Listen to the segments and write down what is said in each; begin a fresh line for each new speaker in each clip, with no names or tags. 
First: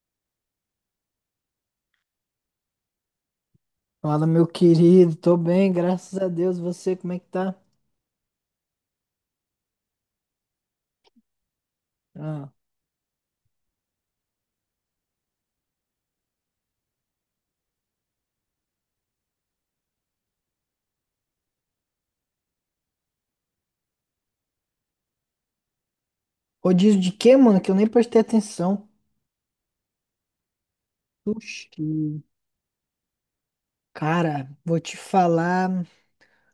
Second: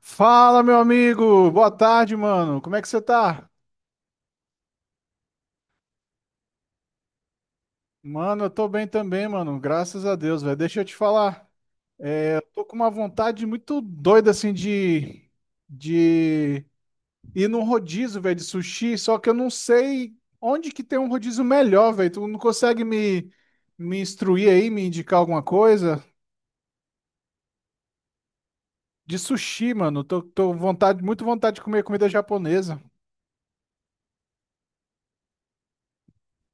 Fala, meu amigo! Boa tarde, mano. Como é que você tá?
Fala, meu querido, tô bem, graças a Deus. Você, como é que tá?
Mano, eu tô bem também, mano. Graças a Deus, velho. Deixa eu te falar. É, eu
Ah,
tô com uma vontade muito doida, assim, de ir num rodízio, velho, de sushi. Só que eu não sei onde que tem um rodízio melhor, velho. Tu não consegue me instruir aí, me indicar alguma coisa?
rodízio de quê, mano? Que eu nem prestei atenção.
De sushi, mano. Tô vontade, muito vontade de comer
Sushi.
comida japonesa.
Cara, vou te falar.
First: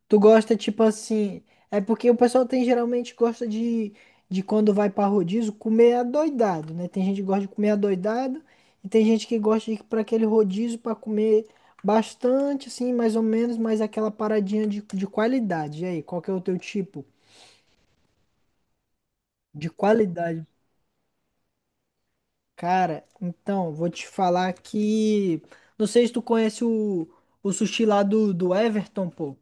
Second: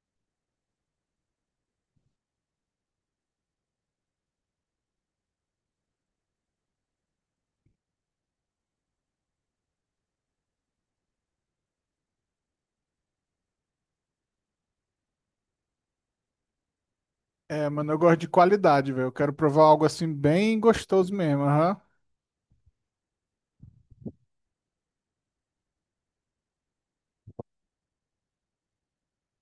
Tu gosta, tipo assim. É porque o pessoal tem geralmente gosta de quando vai pra rodízio comer adoidado, né? Tem gente que gosta de comer adoidado e tem gente que gosta de ir pra aquele rodízio pra comer bastante, assim, mais ou menos, mas aquela paradinha de qualidade. E aí, qual que é o teu tipo
É, mano, eu gosto de qualidade, velho. Eu quero provar
de
algo assim
qualidade?
bem gostoso mesmo, aham.
Cara, então, vou te falar que. Não sei se tu conhece o sushi lá do Everton, pô.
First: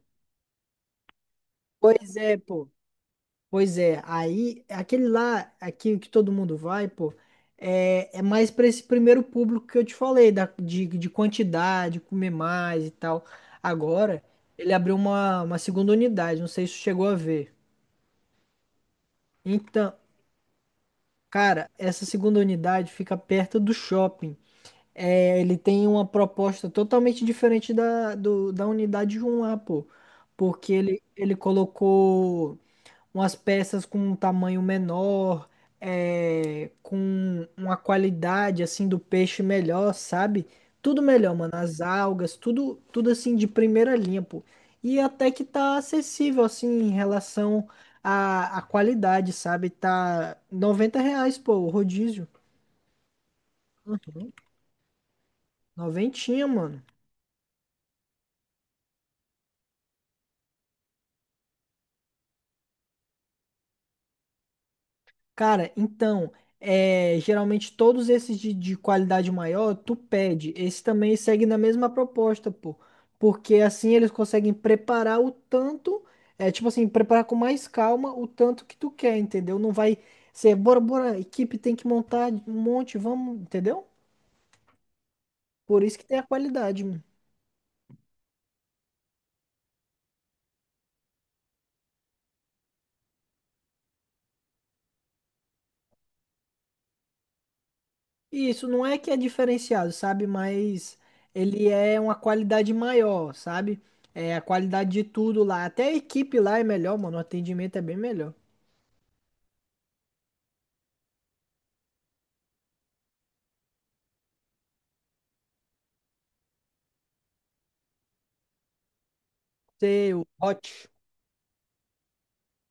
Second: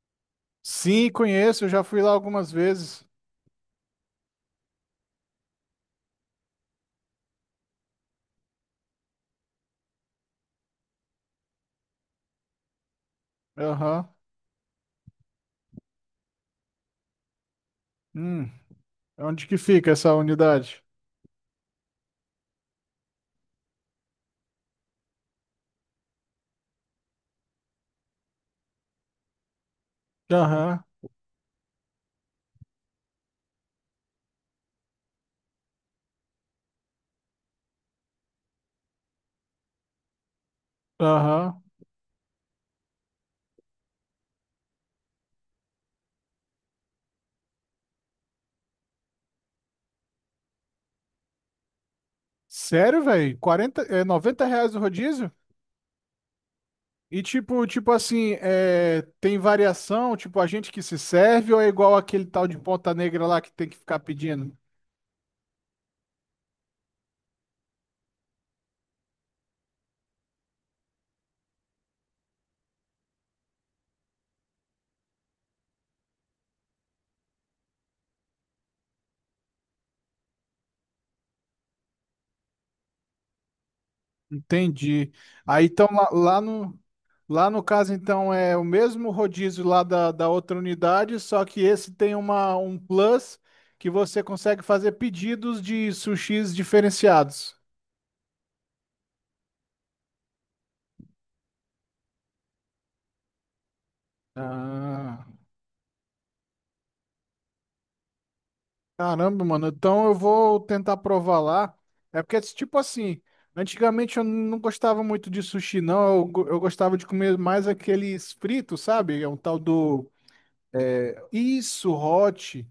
Sim, conheço, eu já fui lá
Pois é,
algumas
pô.
vezes.
Pois é. Aí, aquele lá, aqui que todo mundo vai, pô, é mais pra esse primeiro público que eu te falei, de quantidade, comer mais e tal.
Aham.
Agora, ele abriu uma segunda unidade, não sei se tu chegou a ver.
Hum, Onde que fica
Então,
essa unidade?
cara, essa segunda unidade fica perto do shopping. É, ele tem uma proposta totalmente diferente da unidade 1 lá, pô. Porque
Aham,
ele colocou umas peças com um tamanho menor, com uma qualidade assim do peixe melhor, sabe? Tudo melhor, mano.
aham.
As algas, tudo assim de primeira linha, pô. E até que tá acessível, assim, em relação à qualidade, sabe? Tá R$ 90, pô, o rodízio.
Sério, velho? 40? R$ 90 o rodízio?
Noventinha, mano.
E tipo assim, tem variação, tipo, a gente que se serve ou é igual aquele tal de Ponta Negra lá que tem que ficar pedindo?
Cara, então, geralmente todos esses de qualidade maior, tu pede. Esse também segue na mesma proposta, pô. Porque assim eles conseguem preparar o tanto, é tipo assim, preparar com mais calma o tanto que tu quer, entendeu? Não vai ser, bora, bora, equipe tem que montar um monte, vamos, entendeu?
Entendi. Aí
Por
então
isso que
lá,
tem a
lá no
qualidade.
lá no caso então é o mesmo rodízio lá da outra unidade, só que esse tem uma um plus que você consegue fazer pedidos de sushis diferenciados.
E isso não é que é diferenciado, sabe? Mas ele é uma qualidade maior, sabe? É a qualidade de
Ah,
tudo lá. Até a equipe lá é melhor, mano. O atendimento é bem melhor.
caramba, mano. Então eu vou tentar provar lá. É porque tipo assim, antigamente eu não gostava muito de sushi não, eu gostava de comer mais aqueles fritos, sabe? É um tal do
Seu hot.
isso, hot.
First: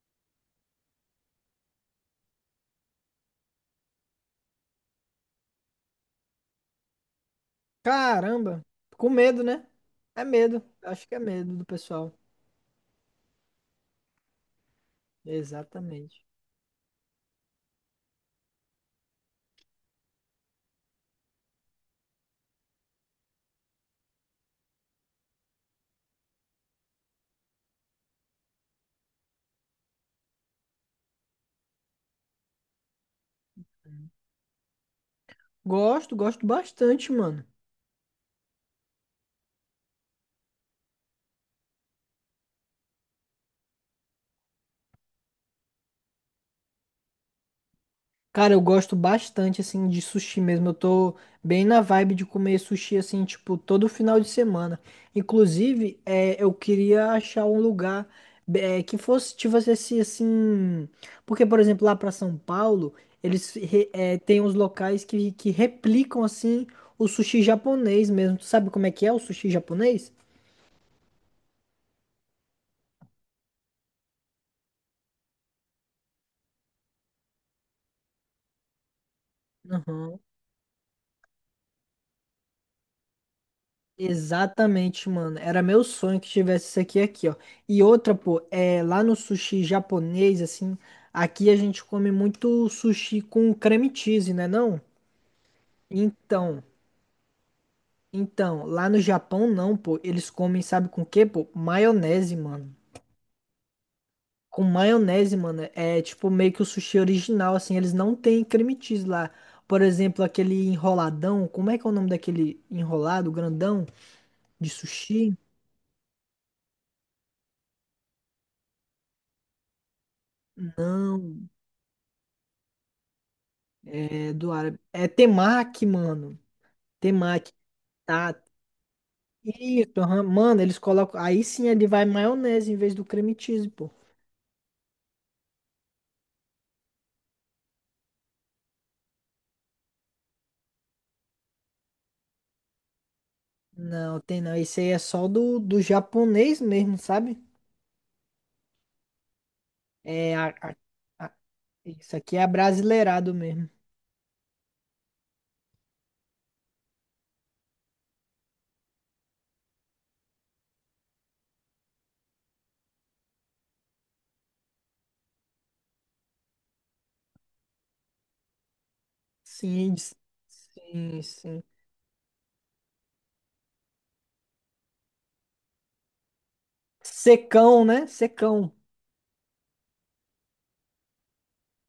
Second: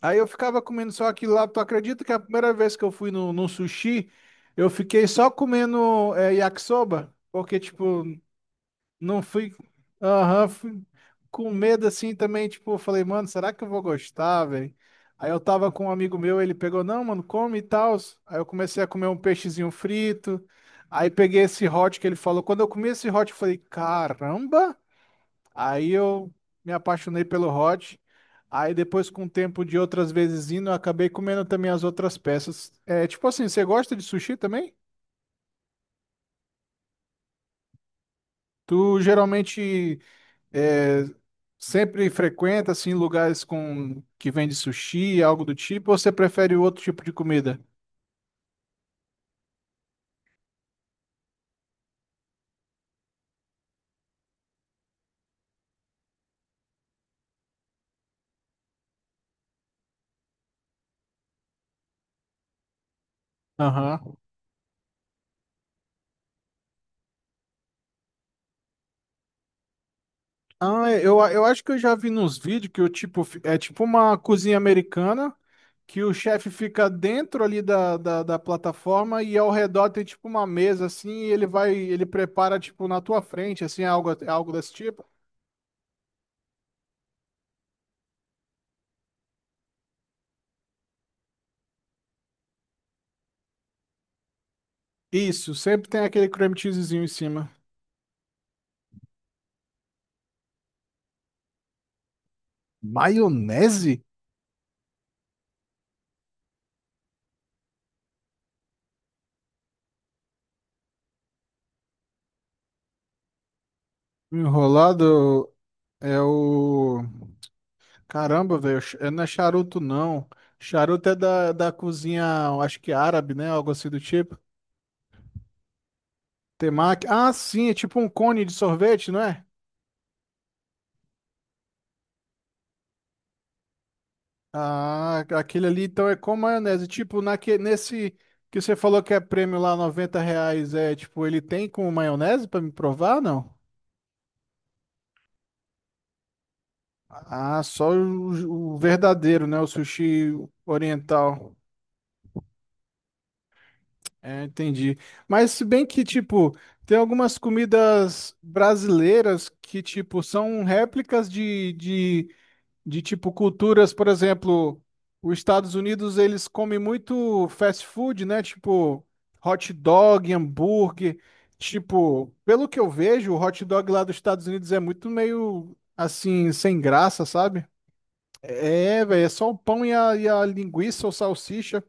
Aí eu ficava comendo só aquilo lá. Tu acredita que a primeira vez que eu fui no sushi, eu fiquei só comendo yakisoba? Porque, tipo,
Caramba. Com
não
medo,
fui.
né? É
Aham,
medo.
fui
Acho que é
com
medo do
medo
pessoal.
assim também. Tipo, eu falei, mano, será que eu vou gostar, velho? Aí eu tava com um amigo
Exatamente.
meu, ele pegou, não, mano, come e tal. Aí eu comecei a comer um peixezinho frito. Aí peguei esse hot que ele falou. Quando eu comi esse hot, eu falei, caramba! Aí eu me apaixonei pelo hot. Aí depois, com o tempo de outras vezes indo, eu acabei comendo também as outras peças. É, tipo assim, você gosta de sushi também?
Gosto, gosto bastante, mano.
Tu geralmente é, sempre frequenta assim lugares com que vende sushi, algo do tipo, ou você prefere outro tipo de comida?
Cara, eu gosto bastante, assim, de sushi mesmo. Eu tô bem na vibe de comer sushi, assim, tipo, todo final de semana. Inclusive, eu queria achar um lugar que fosse, tivesse esse, assim... Porque, por exemplo, lá pra São Paulo, eles
Aham.
têm uns locais que replicam, assim, o sushi japonês mesmo. Tu sabe como é que é o sushi japonês?
Ah, eu acho que eu já vi nos vídeos que o tipo é tipo uma cozinha americana, que o chefe fica dentro ali da plataforma e ao redor tem
Aham.
tipo uma mesa assim, e ele prepara tipo na tua frente, assim, algo desse tipo.
Exatamente, mano. Era meu sonho que tivesse isso aqui, ó. E outra, pô, é lá no sushi japonês, assim, aqui a gente come muito sushi com creme cheese, né, não?
Isso, sempre tem aquele cream
Então,
cheesezinho em cima.
então, lá no Japão não, pô. Eles comem, sabe com o quê, pô? Maionese, mano.
Maionese?
Com maionese, mano. Tipo meio que o sushi original, assim, eles não têm creme cheese lá. Por exemplo, aquele enroladão, como é que é o nome daquele enrolado grandão de sushi?
Enrolado é o. Caramba, velho, não é charuto não. Charuto é da cozinha, acho que árabe, né? Algo assim do
É,
tipo.
do árabe. É temaki, mano.
Temaki. Ah,
Temaki.
sim, é tipo um
Tá.
cone de sorvete, não é?
Isso, aham. Mano, eles colocam. Aí sim ele vai maionese em vez do creme cheese, pô.
Ah, aquele ali então é com maionese. Tipo, nesse que você falou que é prêmio lá, R$ 90, é tipo, ele tem com maionese pra me provar, não?
Não, tem não. Esse aí é só do japonês mesmo, sabe?
Ah, só o verdadeiro, né? O sushi
É a, a- a-
oriental.
Isso aqui é brasileirado mesmo.
É, entendi. Mas se bem que, tipo, tem algumas comidas brasileiras que, tipo, são réplicas de tipo culturas, por exemplo, os Estados Unidos eles comem muito fast food, né? Tipo hot
Sim,
dog, hambúrguer.
sim, sim.
Tipo, pelo que eu vejo, o hot dog lá dos Estados Unidos é muito meio assim, sem graça, sabe?
Secão, né? Secão.
É, velho, é só o pão e a linguiça ou salsicha.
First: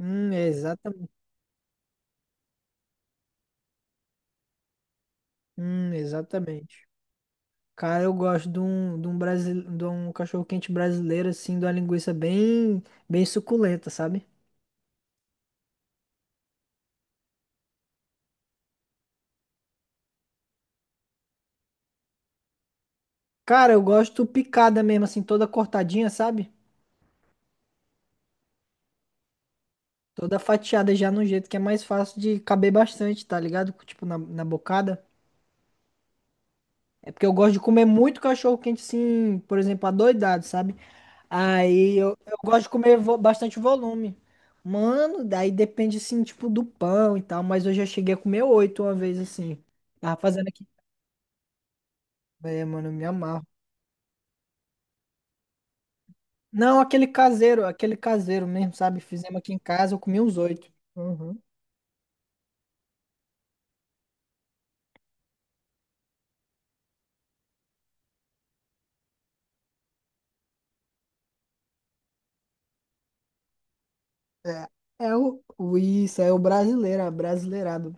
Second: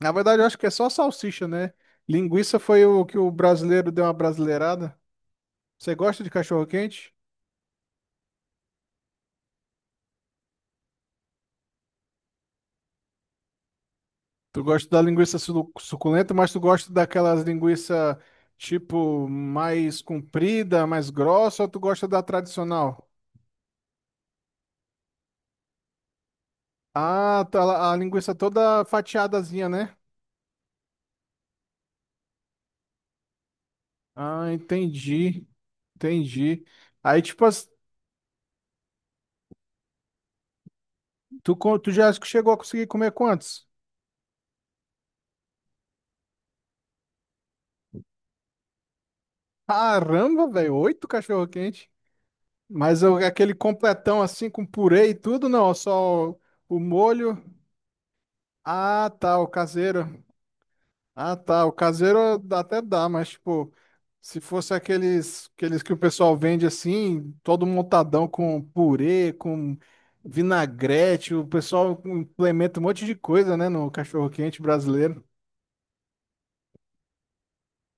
Na verdade, eu acho que é só
Exatamente.
salsicha, né? Linguiça foi o que o brasileiro deu uma brasileirada. Você gosta de cachorro
Exatamente.
quente?
Cara, eu gosto de um cachorro-quente brasileiro, assim, de uma linguiça bem, bem suculenta, sabe?
Tu gosta da linguiça suculenta, mas tu gosta daquelas linguiça tipo mais comprida, mais grossa, ou tu gosta da tradicional?
Cara, eu gosto picada mesmo, assim, toda cortadinha, sabe?
Ah, tá, a linguiça toda fatiadazinha, né?
Toda fatiada já no jeito que é mais fácil de caber bastante, tá ligado? Tipo, na
Ah,
bocada.
entendi. Entendi.
É
Aí,
porque eu
tipo,
gosto de comer muito cachorro-quente, assim, por exemplo, adoidado, sabe?
tu
Aí
já
eu
chegou a
gosto de
conseguir
comer
comer
bastante
quantos?
volume. Mano, daí depende, assim, tipo, do pão e tal, mas eu já cheguei a comer oito uma vez, assim. Tava
Caramba,
fazendo aqui.
velho, oito cachorro-quente.
É, mano, eu
Mas
me amarro.
aquele completão assim com purê e tudo, não, só o
Não,
molho.
aquele caseiro mesmo, sabe?
Ah,
Fizemos
tá, o
aqui em casa, eu comi
caseiro.
uns oito.
Ah,
Uhum.
tá. O caseiro dá até dá, mas tipo, se fosse aqueles, que o pessoal vende assim, todo montadão com purê, com vinagrete, o pessoal implementa um monte de coisa, né, no cachorro-quente
É, é
brasileiro.
o, o- isso, é o brasileiro, é brasileirado.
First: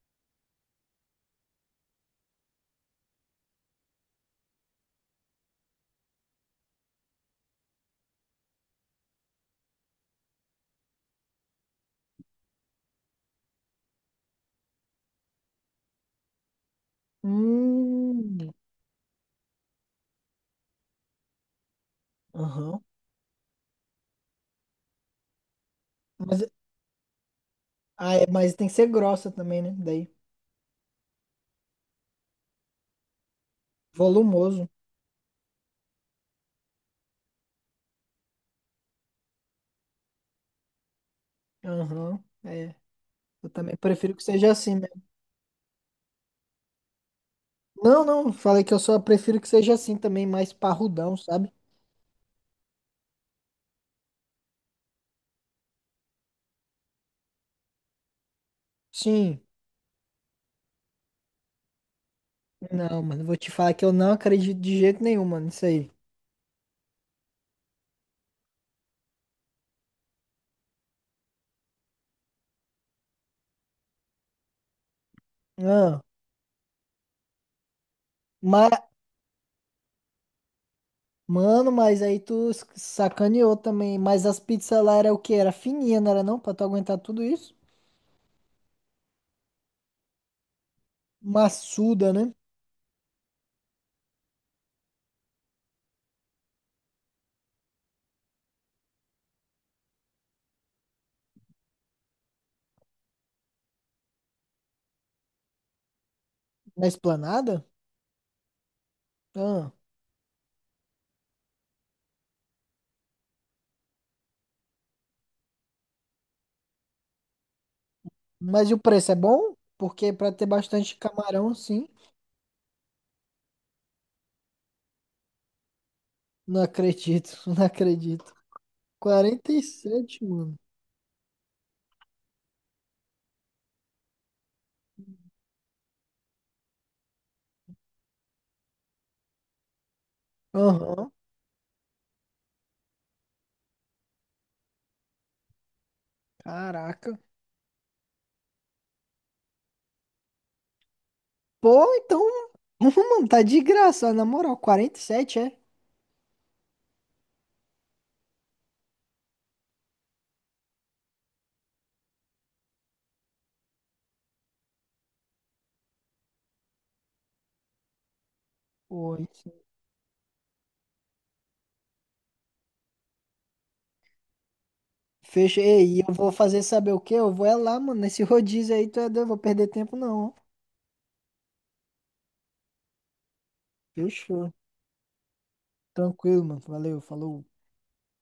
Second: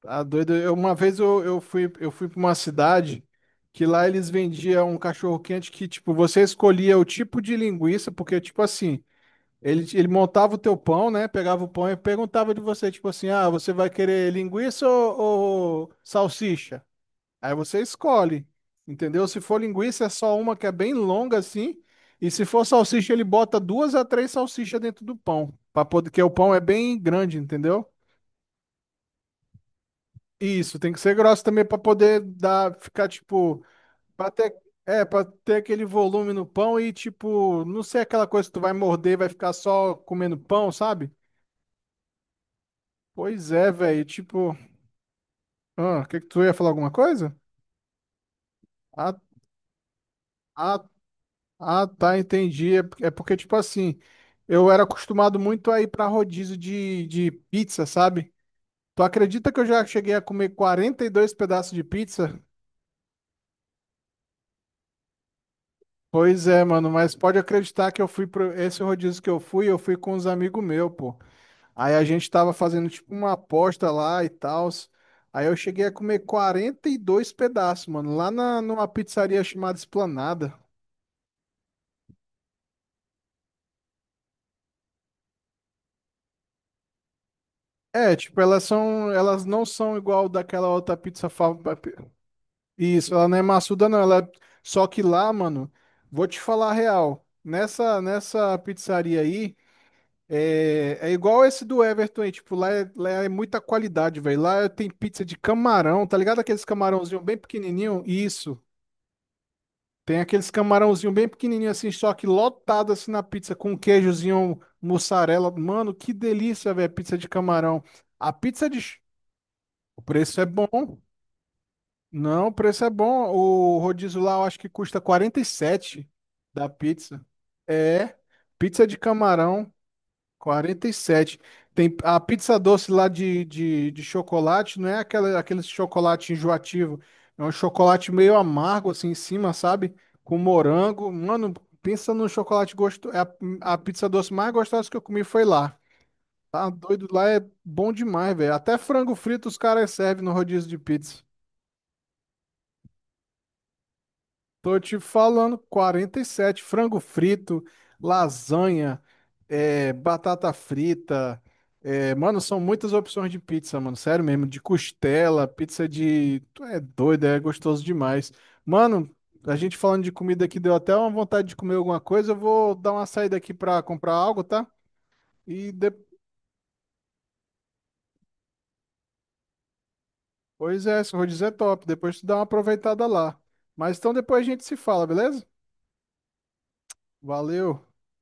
Tá doido. Uma vez eu fui para uma cidade que lá eles vendiam um cachorro-quente que, tipo, você escolhia o tipo de linguiça, porque, tipo assim. Ele montava o teu pão, né? Pegava o pão e perguntava de você, tipo assim, ah, você vai querer linguiça ou salsicha? Aí você escolhe,
Hum,
entendeu? Se for linguiça, é só uma que é bem longa assim, e se for
Aham.
salsicha, ele bota duas a três salsichas dentro do pão, para poder, que o
Mas,
pão é bem grande, entendeu?
mas tem que ser grossa também, né? Daí,
Isso, tem que ser grosso também para poder dar, ficar tipo, para ter,
volumoso.
para ter aquele volume no pão e tipo, não ser aquela coisa que tu vai morder, e vai ficar só comendo pão, sabe?
Aham. É, eu
Pois é,
também
velho.
prefiro que seja
Tipo,
assim mesmo.
ah, que tu ia falar alguma coisa?
Não, não, falei que eu só
Ah,
prefiro que seja assim também, mais
ah,
parrudão, sabe?
ah, tá, entendi. É porque, tipo assim, eu era acostumado muito a ir pra rodízio de pizza, sabe? Tu
Sim.
acredita que eu já cheguei a comer 42 pedaços de pizza?
Não, mano, vou te falar que eu não acredito de jeito nenhum, mano, isso aí.
Pois é, mano, mas pode acreditar que eu fui pro esse rodízio que eu fui com uns amigos meus, pô. Aí a gente tava fazendo tipo uma aposta lá e tal. Aí eu cheguei a
Ah,
comer 42 pedaços, mano, lá na,
mas
numa pizzaria chamada Esplanada.
Mano, mas aí tu sacaneou também. Mas as pizzas lá era o quê? Era fininha, não era não? Pra tu aguentar tudo isso?
É, tipo, elas não são igual daquela outra pizza.
Maçuda, né?
Isso, ela não é maçuda, não. Ela é... Só que lá, mano, vou te falar a real. Nessa pizzaria aí, é igual esse do Everton aí. Tipo, lá é muita qualidade, velho. Lá tem pizza de camarão, tá ligado? Aqueles
Na
camarãozinho bem
Esplanada?
pequenininho? Isso.
Ah.
Tem aqueles camarãozinho bem pequenininho assim, só que lotado assim na pizza com queijozinho, mussarela. Mano, que delícia, velho, pizza de camarão. A pizza
Mas e
de.
o preço é bom?
O
Porque pra
preço é
ter bastante
bom.
camarão, sim.
Não, o preço é bom. O rodízio lá eu acho que custa 47
Não
da pizza.
acredito, não
É,
acredito.
pizza de
quarenta e
camarão,
sete mano.
47. Tem a pizza doce lá de chocolate, não é aquele chocolate enjoativo. É um chocolate meio amargo assim em cima, sabe? Com
Aham.
morango. Mano, pensa num chocolate gostoso. A pizza doce mais gostosa que eu comi foi lá. Tá doido,
Caraca.
lá é bom demais, velho. Até frango frito os caras servem no rodízio de pizza.
Pô, então. Mano, tá de graça, na moral.
Tô te
47
falando,
é?
47 frango frito, lasanha, batata frita. Mano, são muitas opções de pizza, mano. Sério mesmo, de costela, pizza de. Tu é doido, é gostoso demais. Mano,
Pô, isso.
a gente falando de comida aqui deu até uma vontade de comer alguma coisa. Eu vou dar uma saída aqui pra comprar algo, tá?
Fecha.
E
Ei, e eu vou fazer saber o quê? Eu vou é lá, mano. Nesse rodízio aí, tu é doido, eu vou perder tempo, não.
depois se eu vou dizer top. Depois tu dá uma aproveitada lá. Mas então depois a
Fechou.
gente se fala, beleza?
Tranquilo, mano. Valeu, falou.
Valeu.